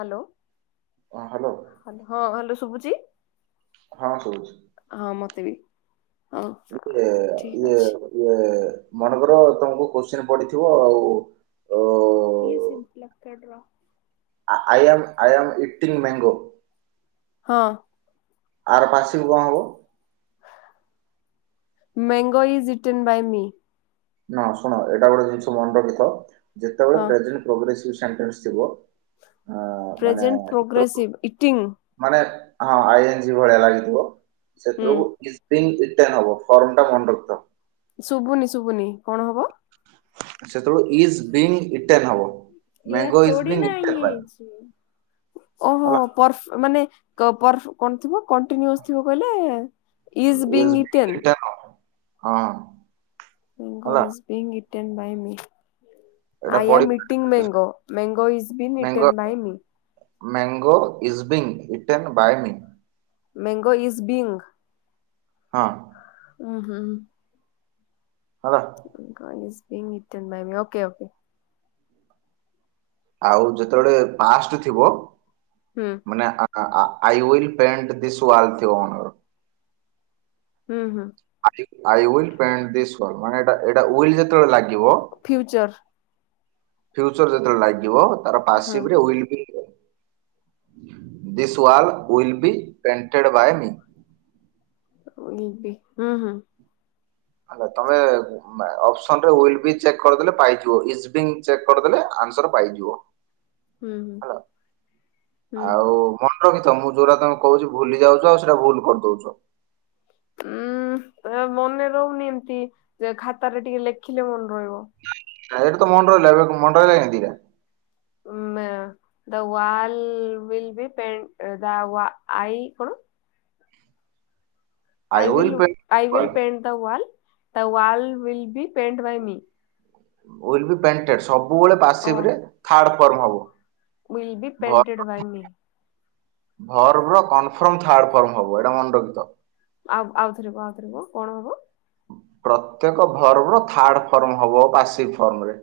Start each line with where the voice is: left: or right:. left: Hello
right: ଅ hello
left: ହଁ hello ଶୁଭୁଚି?
right: ହଁ ଶୁଭୁଚି।
left: ହଁ ମତେ ବି। ହଉ
right: ଇଏ
left: ଠିକ
right: ଇଏ
left: ଅଛି।
right: ଇଏ ମନେକର ତମକୁ କୋଶ୍ଚିନ୍ ପଡିଥିବ ଆଉ ଓ
left: [unintelligible]
right: ଆ I am I am eating mango.
left: ହଁ।
right: ଆର ପାଶିବ୍ ରୁ କଣ ହବ?
left: Mango is eaten by me.
right: ନା ଶୁଣ ଏଇଟା ଗୋଟେ ଜିନିଷ ମନେ ରଖିଥିବ ଯେତେବେଳେ
left: ହଁ
right: ପ୍ରେଜେଣ୍ଟ ପ୍ରୋଗ୍ରେସିଭ୍ ସେଣ୍ଟେନ୍ସ ଥିବ ଆଁ ମାନେ
left: ପ୍ରେଜେଣ୍ଟ
right: ସେଥିରୁ-
left: ପ୍ରୋଗ୍ରେସିଭ୍ ଇଟିଂ।
right: ମାନେ ହଁ ଆଇ ଏନଜି ଭଳିଆ ଲାଗିଥିବ,
left: ହୁଁ
right: ସେଥିରୁ ଇଜ୍ ବିଙ୍ଗ ଇଟେନ୍ ହବ। ଫର୍ମ ଟା ମନେ ରଖିଥାଅ।
left: ଶୁବୁନି ଶୁବିନି କଣ ହବ?
right: ସେତେବେଳକୁ ଇଜ୍ ବିନ୍ ଇଟେନ୍ ହବ।
left: ଏୟା
right: ମ୍ୟାଙ୍ଗୋ ଇଜ୍
left: ଥୋଡି
right: ବିଙ୍ଗ
left: ନା
right: ଇଟେନ୍
left: ଇଏ
right: ବାଇ
left: ହେଇଚି।
right: ହେଲା।
left: ଓହୋ ପର୍ଫ ମାନେ ପର୍ଫ କଣ ଥିବ କଣ୍ଟିନ୍ୟୁଅସ୍ ଥିବ କହିଲେ
right: ଇଜ୍
left: ବିଙ୍ଗ୍ ଇଟେନ୍
right: [unintelligible] ହଁ।
left: ମ୍ୟାଙ୍ଗୋ
right: ହେଲା
left: is being eaten by me.
right: ଏଇଟା
left: ଆଇ
right: ପଡି
left: am eating mango. Mango is been
right: mango
left: beaten by me.
right: Mango is being eaten by me.
left: Mango is being.
right: ହଁ।
left: ଉଁ ହୁଁ।
right: ହେଲା।
left: Mango is been eaten by me. Okay okay.
right: ଆଉ ଯେତେବେଳେ past ଥିବ
left: ହୁଁ
right: ମାନେ ଆ ଆ I will paint this wall ଥିବ ମନେକର
left: ହୁଁ ହୁଁ।
right: I will paint this wall. ଏଇଟା ୱିଇଲ୍ ଯେତେବେଳେ ଲାଗିବ
left: ଫ୍ୟୁଉଚର୍।
right: ଫିଉଚର ଯେତେବେଳେ ଲାଗିବ ତାର passive will be this wall will be painted by me.
left: Will ବି ହୁଁ-ହୁଁ।
right: ହାଲୋ ତମେ ନାଁ ଅପ୍ ସନରେ ଉଇଲ୍ ବି ଚେକ୍ କରିଦେଲେ ଆନ୍ ସାର ପାଇଯିବ। ହେଲା ଆଉ ମ ରଖି ମୁଁ ଯୋଉଟା ତମେ କହୁଛି ଭୁଲି ଯାଉଛ ଆଉ ସେଇଟା ଭୁଲ କରିଦଉଚ।
left: ଉଁ ମନେ ରହୁନି ଏମିତି ଯେ ଖାତାରେ ଟିକେ ଲେଖିଲେ ମନେ ରହିବ।
right: ଏଇଠି ମନ ରହିଲା [unintelligible]
left: ଉଁ May the wall will be ପେ ଦା ଆଇ କଣ?
right: I will
left: I will I will
right: paint
left: pain the wall ତା wall paint by me.
right: Will be painted ସବୁ ବେଳେ ପାଶିବିରେ ଥାଡ଼ ଫର୍ମ ହବ।
left: Will be painted by me.
right: Verb ର କନ୍ ଫର୍ମ ଥାର୍ଡ଼ ଫର୍ମ ହବ ଏଇଟା ମନେ ରଖିଥାଅ।
left: ଆଉ ଆଉଥରେକୁହ ଆଉଥରେକୁହ କଣ ହବ?
right: ପ୍ରତ୍ୟେକ ଭର୍ବ ର ଥାର୍ଡ ଫର୍ମ ହବ ପାସିକ୍ ଫର୍ମରେ।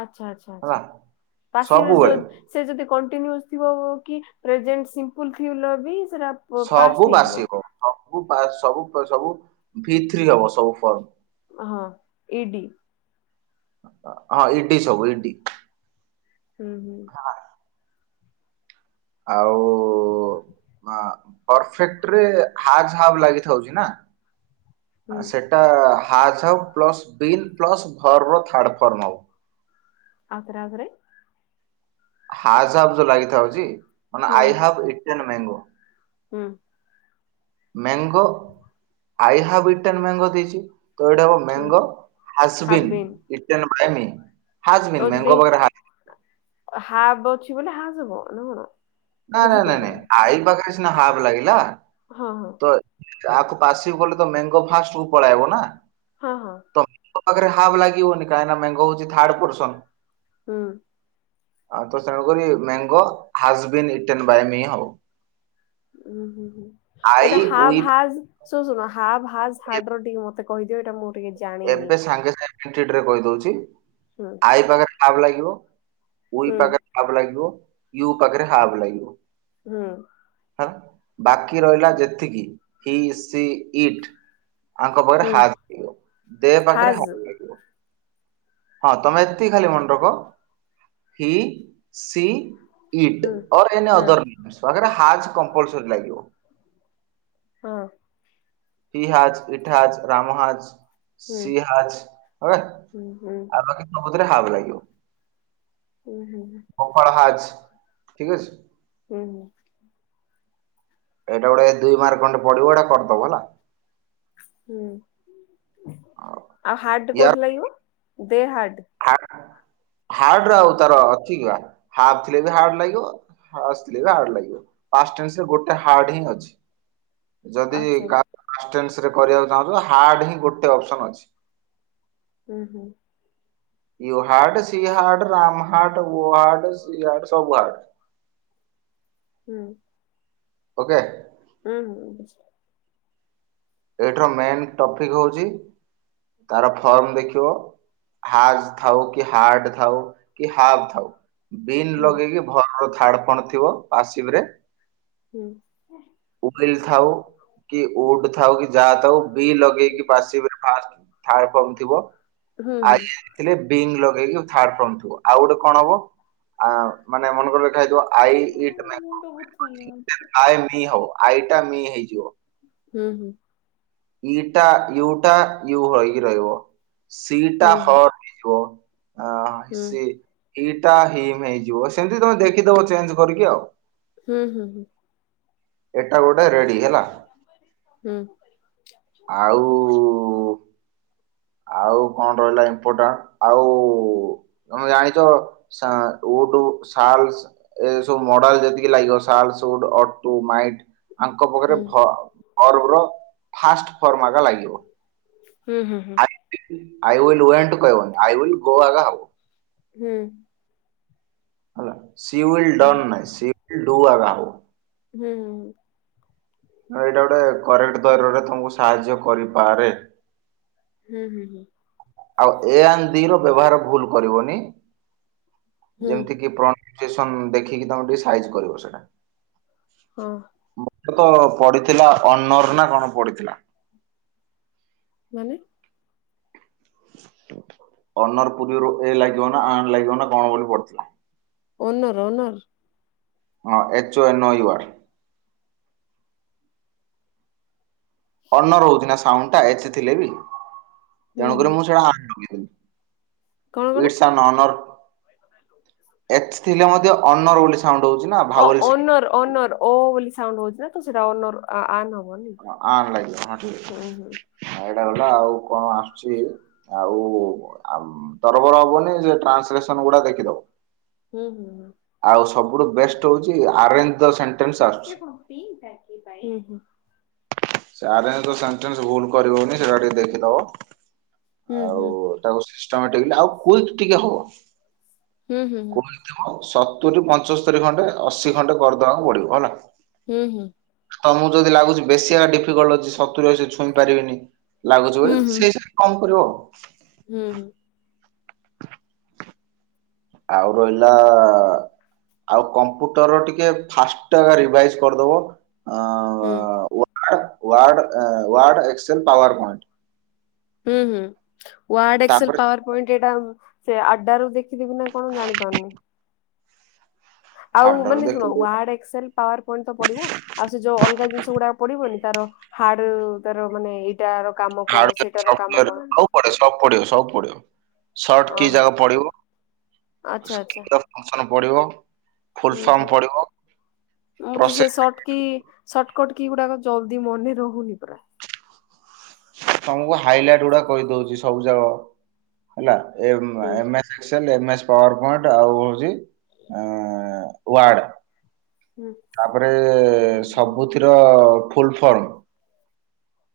left: ଆଚ୍ଛା ଆଚ୍ଛା ଆଚ୍ଛା ପାସିବ୍ ରେ ଯୋଉ
right: ସବୁବେଳେ
left: ସେ ଯଦି କଣ୍ଟିନ୍ୟୁସ ଥିବ କି ପ୍ରେଜେଣ୍ଟ ସିମ୍ପଲ୍ ଥିଲେ ବି ସେଟା ପାଷ୍ଟ
right: ସବୁ
left: ହେଇଯିବ
right: ବାସିବ ସବୁ ସବୁ ସବୁ ଭିତ୍ରୀ ହବ ସବୁ ଫର୍ମ।
left: ହଁ ଇଡି?
right: ହଁ ଇଡି ସବୁ ଇଡି।
left: ହୁଁ-ହୁଁ
right: ଆ ଆଉ ପର୍‌ଫେକ୍ଟ ରେ ହାଜ ହାବ ଲାଗିଥାଉଛି ନା
left: ହୁଁ
right: ସେ ଟା has plus been plus verb third form ହବ।
left: ଆଉଥରେ ଆଉଥରେ।
right: ହାଜ୍ ହାବ୍ ଲାଗିଥାଉଛି ମାନେ
left: ହୁଁ
right: ଆଇହାବ୍ ଇଟେନ୍ ମ୍ୟାଙ୍ଗ।
left: ହୁଁ।
right: Mango I have eaten mango ଦେଇଛି ତ ଏଇଟା ହବ
left: ହୁଁ
right: mango has been
left: have been
right: eaten by me has
left: ଆଉ
right: ବିନ୍
left: ଯଦି
right: ମେଙ୍ଗୋ ପାଖରେ ହା
left: ହାବ୍ ଅଛି ବୋଲି ହାଜ୍‌ ହବ ନା କଣ?
right: ନା ନା ନାଇଁ ନାଇଁ
left: ବୁଝିପାରିଲିନି
right: ଆଇ ପାଖରେ ସିନା ହାବ୍ ଲାଗିଲା।
left: ହଁ-ହଁ।
right: ତ କାହାକୁ ପାସିବି କଲେ ତ ମେଙ୍ଗୋ ଫାଷ୍ଟ କୁ ପଳେଇ ଆସିବ ନା।
left: ହଁ-ହଁ।
right: ତ ପାଖରେ ହାବ୍ ଲାଗିବନି କାହିଁକି ନା ମ୍ୟାଙ୍ଗୋ ହଉଚି ଥାର୍ଡ ପୁରୁଷ।
left: ହୁଁ।
right: ଆ ତ ତେଣୁକରି mango has be eaten by me ହବ।
left: ଉ ହୁଁ ହୁଁ
right: ଆଇ
left: ଏଇଟା
right: ଉଇ
left: ହାଭ୍ ହାଜ୍‌ ଶୁ ଶୁନ ହାଭ୍ ହାଜ୍‌ ହାଡ୍‌ ର ଟିକେ ମତେ କହିଦେ ଏଟା ମୁଁ ଟିକେ ଜାଣିନି
right: ଏବେ ସାଙ୍ଗେ ସାଙ୍ଗେ [unintelligible] କହିଦଉଚି।
left: ହୁଁ।
right: ଆଇ ପାଖରେ ହାବ୍‌ ଲାଗିବ ଉଇ
left: ହୁଁ
right: ପାଖରେ ହାବ୍ ଲାଗିବ ୟୁ ପାଖରେ ହାବ୍‌ ଲାଗିବ।
left: ହୁଁ।
right: ବାକି ରହିଲା ଯେତିକି ହି, ସି, ଇଟ୍ ଆଙ୍କ ପାଖରେ
left: ହୁଁ
right: ହା ଦେହ ପାଖରେ
left: ହାଜ୍
right: ହା ହଁ ତମେ ଏତିକି ଖାଲି ମନେ ରଖ ହି, ସି
left: ହୁଁ ହଁ
right: [unintelligible]
left: ହଁ।
right: He has, eat has, Ram has
left: ହୁଁ ହୁଁ ହୁଁ
right: [unintelligible]
left: ହୁଁ ହୁଁ
right: [unintelligible]
left: ହୁଁ ହୁଁ।
right: ଏଇଟା ଗୋଟେ ଦୁଇ ମାର୍କ ଖଣ୍ଡେ ପଡିବ ଏଇଟା କରିଦବ ହେଲା।
left: ହୁଁ ଆଉ ହାର୍ଡ କୋଉଠି ଲାଗିବ ଦେ ହାର୍ଡ?
right: ହା ହାର୍ଡ ରେ ଆଉ ତାର ଅଛି ହାବ୍ ଥିଲେ ବି ହାର୍ଡ ଲାଗିବ ହାସ ଥିଲେ ବି ହାର୍ଡ ଲାଗିବ। ପାସ୍ ଟେନ୍ସ ରେ ଗୋଟେ ହାର୍ଡ ହିଁ ଅଛି। ଯଦି
left: ଆଚ୍ଛା ଆଚ୍ଛା।
right: କା ଫାଷ୍ଟ୍ ସେନ୍ସ୍ ରେ କରିବାକୁ ଚାହୁଁଛ ହାର୍ଡ ହିଁ ଗୋଟେ ଅପସନ ଅଛି।
left: ହୁଁ ହୁଁ।
right: [unintelligible]
left: ହୁଁ।
right: ଓକେ।
left: ହୁଁ ହୁଁ।
right: ଏଇଠର ମେନ୍ ଟପିକ୍ ହଉଛି ତାର ଫର୍ମ ଦେଖିବ। ହାଜ୍ ଥାଉ କି ହାର୍ଡ ଥାଉ କି ହାବ୍ ଥାଉ। ବିନ୍
left: ବୁଝିଲି
right: ଲଗେଇକି ଭର୍ବ ର ଥାର୍ଡ ଫଣ ଥିବ ପାସିବ୍ ରେ।
left: ହୁଁ
right: [unintelligible] ଆ ତାକୁ ବି ଲଗେଇକି ବାସିବ୍ ଫାଷ୍ଟ ରେ ଥାର୍ଡ ଫର୍ମ ଥିବ।
left: ହୁଁ ହୁଁ
right: ଥିଲେ ବିଙ୍ଗ ଲଗେଇକି ଥାର୍ଡ ଫର୍ମ ଥିବ ଆଉ ଗୋଟେ କଣ ହବ‌ ଆ ମାନେ ମନେଙ୍କର ଦେଖା ହେଇଥିବ ଆଇ ଇଟ୍ ଆଏ ମି ହବ ଆଇଟା ମି ହେଇଯିବ।
left: ହୁଁ ହୁଁ।
right: ଇ ଟା ୟୁଟା ୟୁ ହୋଇକି ରହିବ। ସି ଟା
left: ହୁଁ
right: ହର ହେଇଯିବ। ଅ
left: ହୁଁ
right: ସେ ଇଟା ହିମ୍ ହେଇଯିବ ସେମିତି ତମେ ଦେଖିଦବ ଚେଞ୍ଜ କରିକି ଆଉ।
left: ହୁଁ ହୁଁ ହୁଁ।
right: ଏଟା ଗୋଟେ ରେଡ଼ି।
left: ହୁଁ।
right: ଆଉ ଆଉ କଣ ରହିଲା ଇମ୍ପୋର୍ଟାଣ୍ଟ, ଆଉ ତମେ ଜାଣିଛ ସା ଉଡୁ ଶାଲ୍ସ ଏ ସବୁ ମଡାଲ ଯେତିକି ଲାଗିବ ଶାଲ ସୁଡ୍ ଅଟୁ ମାଇଟ୍ ଆଙ୍କ
left: ହୁଁ
right: ପାଖରେ ଭ
left: ହୁଁ
right: ଭର୍ବ୍ ର ଫାଷ୍ଟ ଫର୍ମ ଆଗ ଲାଗିବ।
left: ହୁଁ ହୁଁ।
right: ଆଇ ଉଇଲ୍ ୱେଣ୍ଟ କହିବନି ଆଇ ଉଇଲ୍ ଗୋ ଆଗ ହବ।
left: ହୁଁ।
right: ହେଲା। ସି ୟୁ ୱିଲ ଡନ୍ ନାଇ ସି-ୱିଲ୍ ଡୁ ଆରାଓ।
left: ହୁଁ ହୁଁଁ।
right: ଏଇଟା ଗୋଟେ କରେକ୍ଟ ଦରରେ ତମକୁ ସାହାଯ୍ୟ କରିପାରେ।
left: ହୁଁ ହୁଁ ହୁଁ।
right: ଆଉ ଏ ଆନ ଦି ର ବ୍ୟବହାର ଭୁଲ କରିବନି
left: ହୁଁ
right: ଯେମିତି କି ପ୍ର [unintelligible] ଚୁଏସନ ଦେଖିକି ତମେ ଟିକେ ସାଇଜି କରିବ ସେଟା।
left: ହଁ।
right: ମୁଖ୍ୟତ ପଡିଥିଲା ଅନର୍ ନା କଣ ପଢିଥିଲା।
left: ମାନେ?
right: ଅନର ପୂର୍ବରୁ [unintelligible] ଏ ଲାଗିବ ନା ଆନ ଲାଗିବ ନା କଣ ବୋଲି ପଡିଥିଲା।
left: Owner owner?
right: ହଁ H O N O U R. Honour ହୋଉଚି ନା ସାଉଣ୍ଡଟା ଏଚ୍ ଥିଲେ ବି
left: ହୁଁ
right: ତେଣୁ କରି
left: ହୁଁ
right: ମୁଁ ସେଟା ଆନ ଲଗେଇଦେଲି।
left: କଣ କଣ?
right: ଇଡିସ୍ ଆନ୍ ଅନର୍ ଏଚ୍ ଥିଲେ ମଧ୍ୟ ଅନର ବୋଲି ସାଉଣ୍ଡ ହୋଉଚି
left: ହଁ ଓନର୍ ଓନର୍ ଓ ବୋଲି ସାଉଣ୍ଡ ହୋଉଚି ନା ତ ସେଇଟା ଅନର ଆ-ଆନ ହବନି ହୁଁ ହୁଁ।
right: ଏଟା ଗଲା ଆଉ କଣ ଆସୁଚି ଆଉ ଆମ୍ ତରବର ହବନି ସେ ଟ୍ରାନ୍ସଲେସନ ଗୁଡା ଦେଖିଦବ।
left: ହୁଁ ହୁଁ ହୁଁ।
right: ଆଉ ସବୁଠୁ ବେଷ୍ଟ ହୋଉଚି ଆରେ ଏନ ଦ ସେଣ୍ଟେନ୍ସ ଆ
left: ହୁଁ ହୁଁ।
right: ସେ ଆର୍ ଏନ ସେଣ୍ଟେନ୍ସ ଭୁଲ କରିବନି ସେଟା ଟିକେ ଦେଖିଦବ। ଆଉ ତାପରେ ସିଷ୍ଟମେଟିକି ଆଉ କ୍ୱିକ୍ ଟିକେ ହବ। ସତୁରି ପଞ୍ଚସ୍ତରୀ ଖଣ୍ଟେ ଅଶି ଖଣ୍ଟେ କରିଦବାକୁ ପଡିବ ହେଲା।
left: ହୁଁ।
right: ତମକୁ ଯଦି ଲାଗୁଚି ବେଶୀ ହେ ଡିଫିକଲ୍ଟ ଅଛି ସତୁରି ଅଶି ଛୁଇଁ ପାରିବେନି। ଲାଗୁଚି ବୋଲି ସେଇ ହିସାବରେ କଣ କରିବ?
left: ହୁଁ ହୁଁ।
right: ଆଉ ରହିଲାଆ ଆଉ କମ୍ପୁଟର ଟିକେ ଫାଷ୍ଟ ରିଭାଇଜ କରିଦବ। ଆଁ
left: ହୁଁ।
right: ହଁ ୱାର୍ଡ ୱାର୍ଡ ଏଁ ୱାର୍ଡ ଏକ୍ସେଲ ପାୱାର ପଏଣ୍ଟ
left: ହୁଁ ହୁଁ ୱାର୍ଡ ଏକ୍ସେଲ
right: ତାପରେ
left: ପାୱାର ପଏଣ୍ଟ ଏଇଟା ସେ ଆଡ୍ଡା ରୁ ଦେ ଯିବି ନା କଣ ଜାଣି ପାରୁନି? ଆଉ
right: ହାର୍ଡର
left: ମାନେ ଶୁଣ
right: ଦେଖିଲି
left: ୱାର୍ଡ ଏକ୍ସେଲ ପାୱାର ପଏଣ୍ଟ ତ ପଡିବ ଆଉ ସେ ଯୋଉ ଅଲଗା ଜିନିଷ ଗୁଡାକ ପଡିବନି ତାର ହାର୍ଡ ତାର ମାନେ ଇଏ
right: ହାର୍ଡ ସଫ୍ଟୁଆର ସବୁ ପଡିବ ସବୁ ପଡିବ ସବୁ ପଡିବ। ସର୍ଟ କି
left: ଅହଁ
right: ଜାକ ପଡିବ।
left: ଆଚ୍ଛା ଆଚ୍ଛା।
right: ତା ଫଙ୍କସନ୍ ପଡିବ। ଫୁଲ
left: ହୁଁ
right: ଫର୍ମ
left: ହୁଁ
right: ପଡିବ
left: ମୁଁ ତ ସେଇ
right: process
left: short key shortcut key ଗୁଡାକ ଜଲଦି ମନେ ରହୁନି ପରା।
right: ତମକୁ ହାଇଲାଇଟ୍ ଗୁଡା କହିଦୋଉଚି ସବୁ ଯାକ ହେଲା ଏ ମ୍
left: ହୁଁ
right: ଏ ମେ Excel M S PowerPoint ଆଉ ହୋଉଚି ୱାର୍ଡ।
left: ହୁଁ।
right: ତାପରେ ସବୁଥିର ଫୁଲ ଫର୍ମ।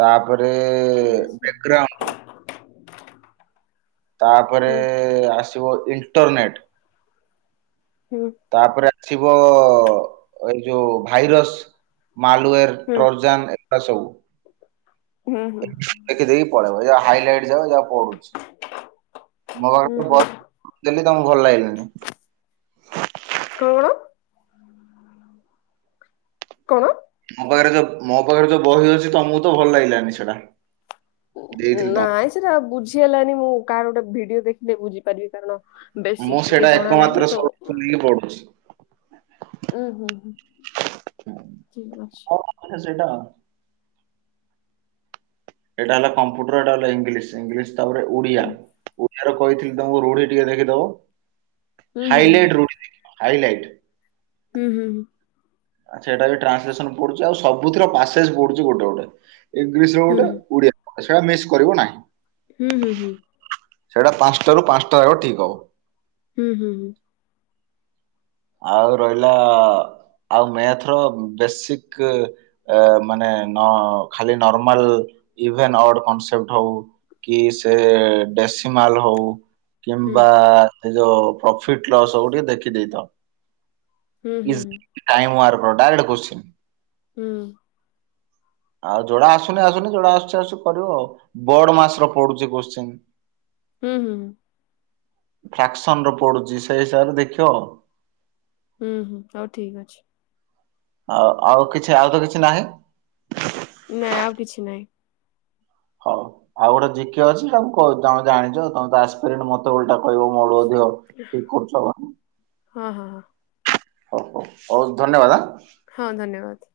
right: ତାପରେ
left: ହୁଁ
right: ବେଗ୍ରାଉଣ୍ଡ। ତାପରେ ଆସିବ ଇଣ୍ଟରନେଟ୍।
left: ହୁଁ।
right: ତାପରେ ଆସିବ ଏଇ ଯୋଉ ଭାଇରସ୍ ମାଲ୍ଉଏର।
left: ହୁଁ
right: ଟ୍ରରଜାମ ଏଗୁଡା ସବୁ।
left: ହୁଁ ହୁଁ
right: ଦେଖି ଦେଇକି ପଳେଇବ ଏ ଯା ହାଇଲାଇଟ୍ ଯାକ ଯା ପଡୁଚି।
left: ହୁଁ ହୁଁ
right: [unintelligible]
left: କଣ। କଣ।
right: ମୋ ପାଖେରେ ଯୋଉ ମୋ ପାଖେରେ ଯୋଉ ବହି ଅଛି ତମୁକୁ ତ ଭଲ ଲାଗିଲାନି ସେଇଟା। ଦେଇଥିଲି ତମକୁ
left: ନାଇଁ ସେରା ବୁଝି ହେଲାନି ମୁଁ କାହାର ଗୋଟେ ଭିଡିଓ ଦେଖିଲେ ବୁଝିପାରିବି କାରଣ। ବେସିକ୍ ଟିକେ ଜଣା ନାଇଁ ନ ତ ଉଁ।
right: କିଏ ପଢୁଛି।
left: ଉଁ ହୁଁ ହୁଁ ଠିକ୍ ଅଛି।
right: ଆଚ୍ଛା ସେଇଟା। ଏଇଟା ହେଲା କମ୍ପ୍ୟୁଟର ଏଇଟା ହେଲା ଇଂଲିଶି ଇଂଲିଶି ତାପରେ ଓଡିଆ
left: ହୁଁ
right: ଓ ଡିଆରୁ କହିଥିଲି ତମକୁ ରୁଢି ଟିକେ ଦେଖିଦବ
left: ହୁଁ
right: ହାଇଲାଇଟ୍ ରୁଢି ଦେଖିବ ହାଇଲାଇଟ୍।
left: ହୁଁ ହୁଁ ହୁଁ।
right: ଆଛା ଏଇଟା ବି ଟ୍ରାନ୍ସଲେସନ୍ ପଡୁଚି ଆଉ ସବୁଥିର ପାସେଜ ପଡୁଚି ଗୋଟେ ଗୋଟେ। ଇଂଲିଶର
left: ହୁଁ
right: ଗୋଟେ ଓଡିଆ ଗୋଟେ ସେଇଟା ମିସ୍ କରିବ ନାହିଁ।
left: ହୁଁ ହୁଁ ହୁଁ।
right: ସେଇଟା ପାଂଶଟାରୁ ପାଂଶଟା ଯାଗ ଠିକ୍ ହବ।
left: ହୁଁ ହୁଁ ହୁଁ।
right: ଆଉ ରହିଲା ଆଉ ମ୍ୟାଥର ବେସିକ୍। ଏ ମାନେ ନ ଖାଲି ନର୍ମାଲ ଇଭେନ୍ ଅଡ୍ କନସେପ୍ଟ ହଉ। କି ସେ ଡେସିମାଲ୍ ହଉ।
left: ହୁଁ
right: କିମ୍ବା ଏ ଯୋଉ ପ୍ରଫିଟ୍ ଲସ୍ ହଉ ଟିକେ ଦେଖିଦେଇ ଥବ।
left: ହୁଁ ହୁଁ ହୁଁ
right: ଇଜ୍
left: ହୁଁ।
right: ଟାଇମ୍ ୱାର୍କର ଡାଇରେକ୍ଟ କୋଶ୍ଚିନ୍।
left: ହୁଁ।
right: ଆଉ ଯୋଉଡା ଆସୁନି ଆସୁଚି ଯୋଉଡା ଆସୁଚି ଆସୁଚି କରିବ ଆଉ ବୋର୍ଡ ମାସର ପଡୁଚି କୋଶ୍ଚିନ୍।
left: ହୁଁ ହୁଁଁ ହୁଁ।
right: ଫ୍ରାକ୍ସନର ପଡୁଚି ସେଇ ହିସାବରେ ଦେଖିବ।
left: ହୁଁ ହୁଁ ହଉ ଠିକ୍ ଅଛି।
right: ଆଉ ଆଉ କିଛି ଆଉ ତ କିଛି ନାହିଁ।
left: ନା ଆଉ କିଛି ନାଇଁ।
right: ହଉ। ଆଉ ଗୋଟେ ଜିକେ ଅଛି ତାକୁ କ ଜା ଜାଣିଚ ତମେ ତ ଆସିପାରିବନି ମତେ ଓଲଟା କହିବ ମୋ ଠୁ ଅଧିକ। ଠିକ୍ କରୁଚ।
left: ହଁ ହଁ ହଁ।
right: ହଉ ହଉ ହଉ ଧନ୍ୟବାଦ୍ ଆଁ।
left: ହଁ ଧନ୍ୟବାଦ୍।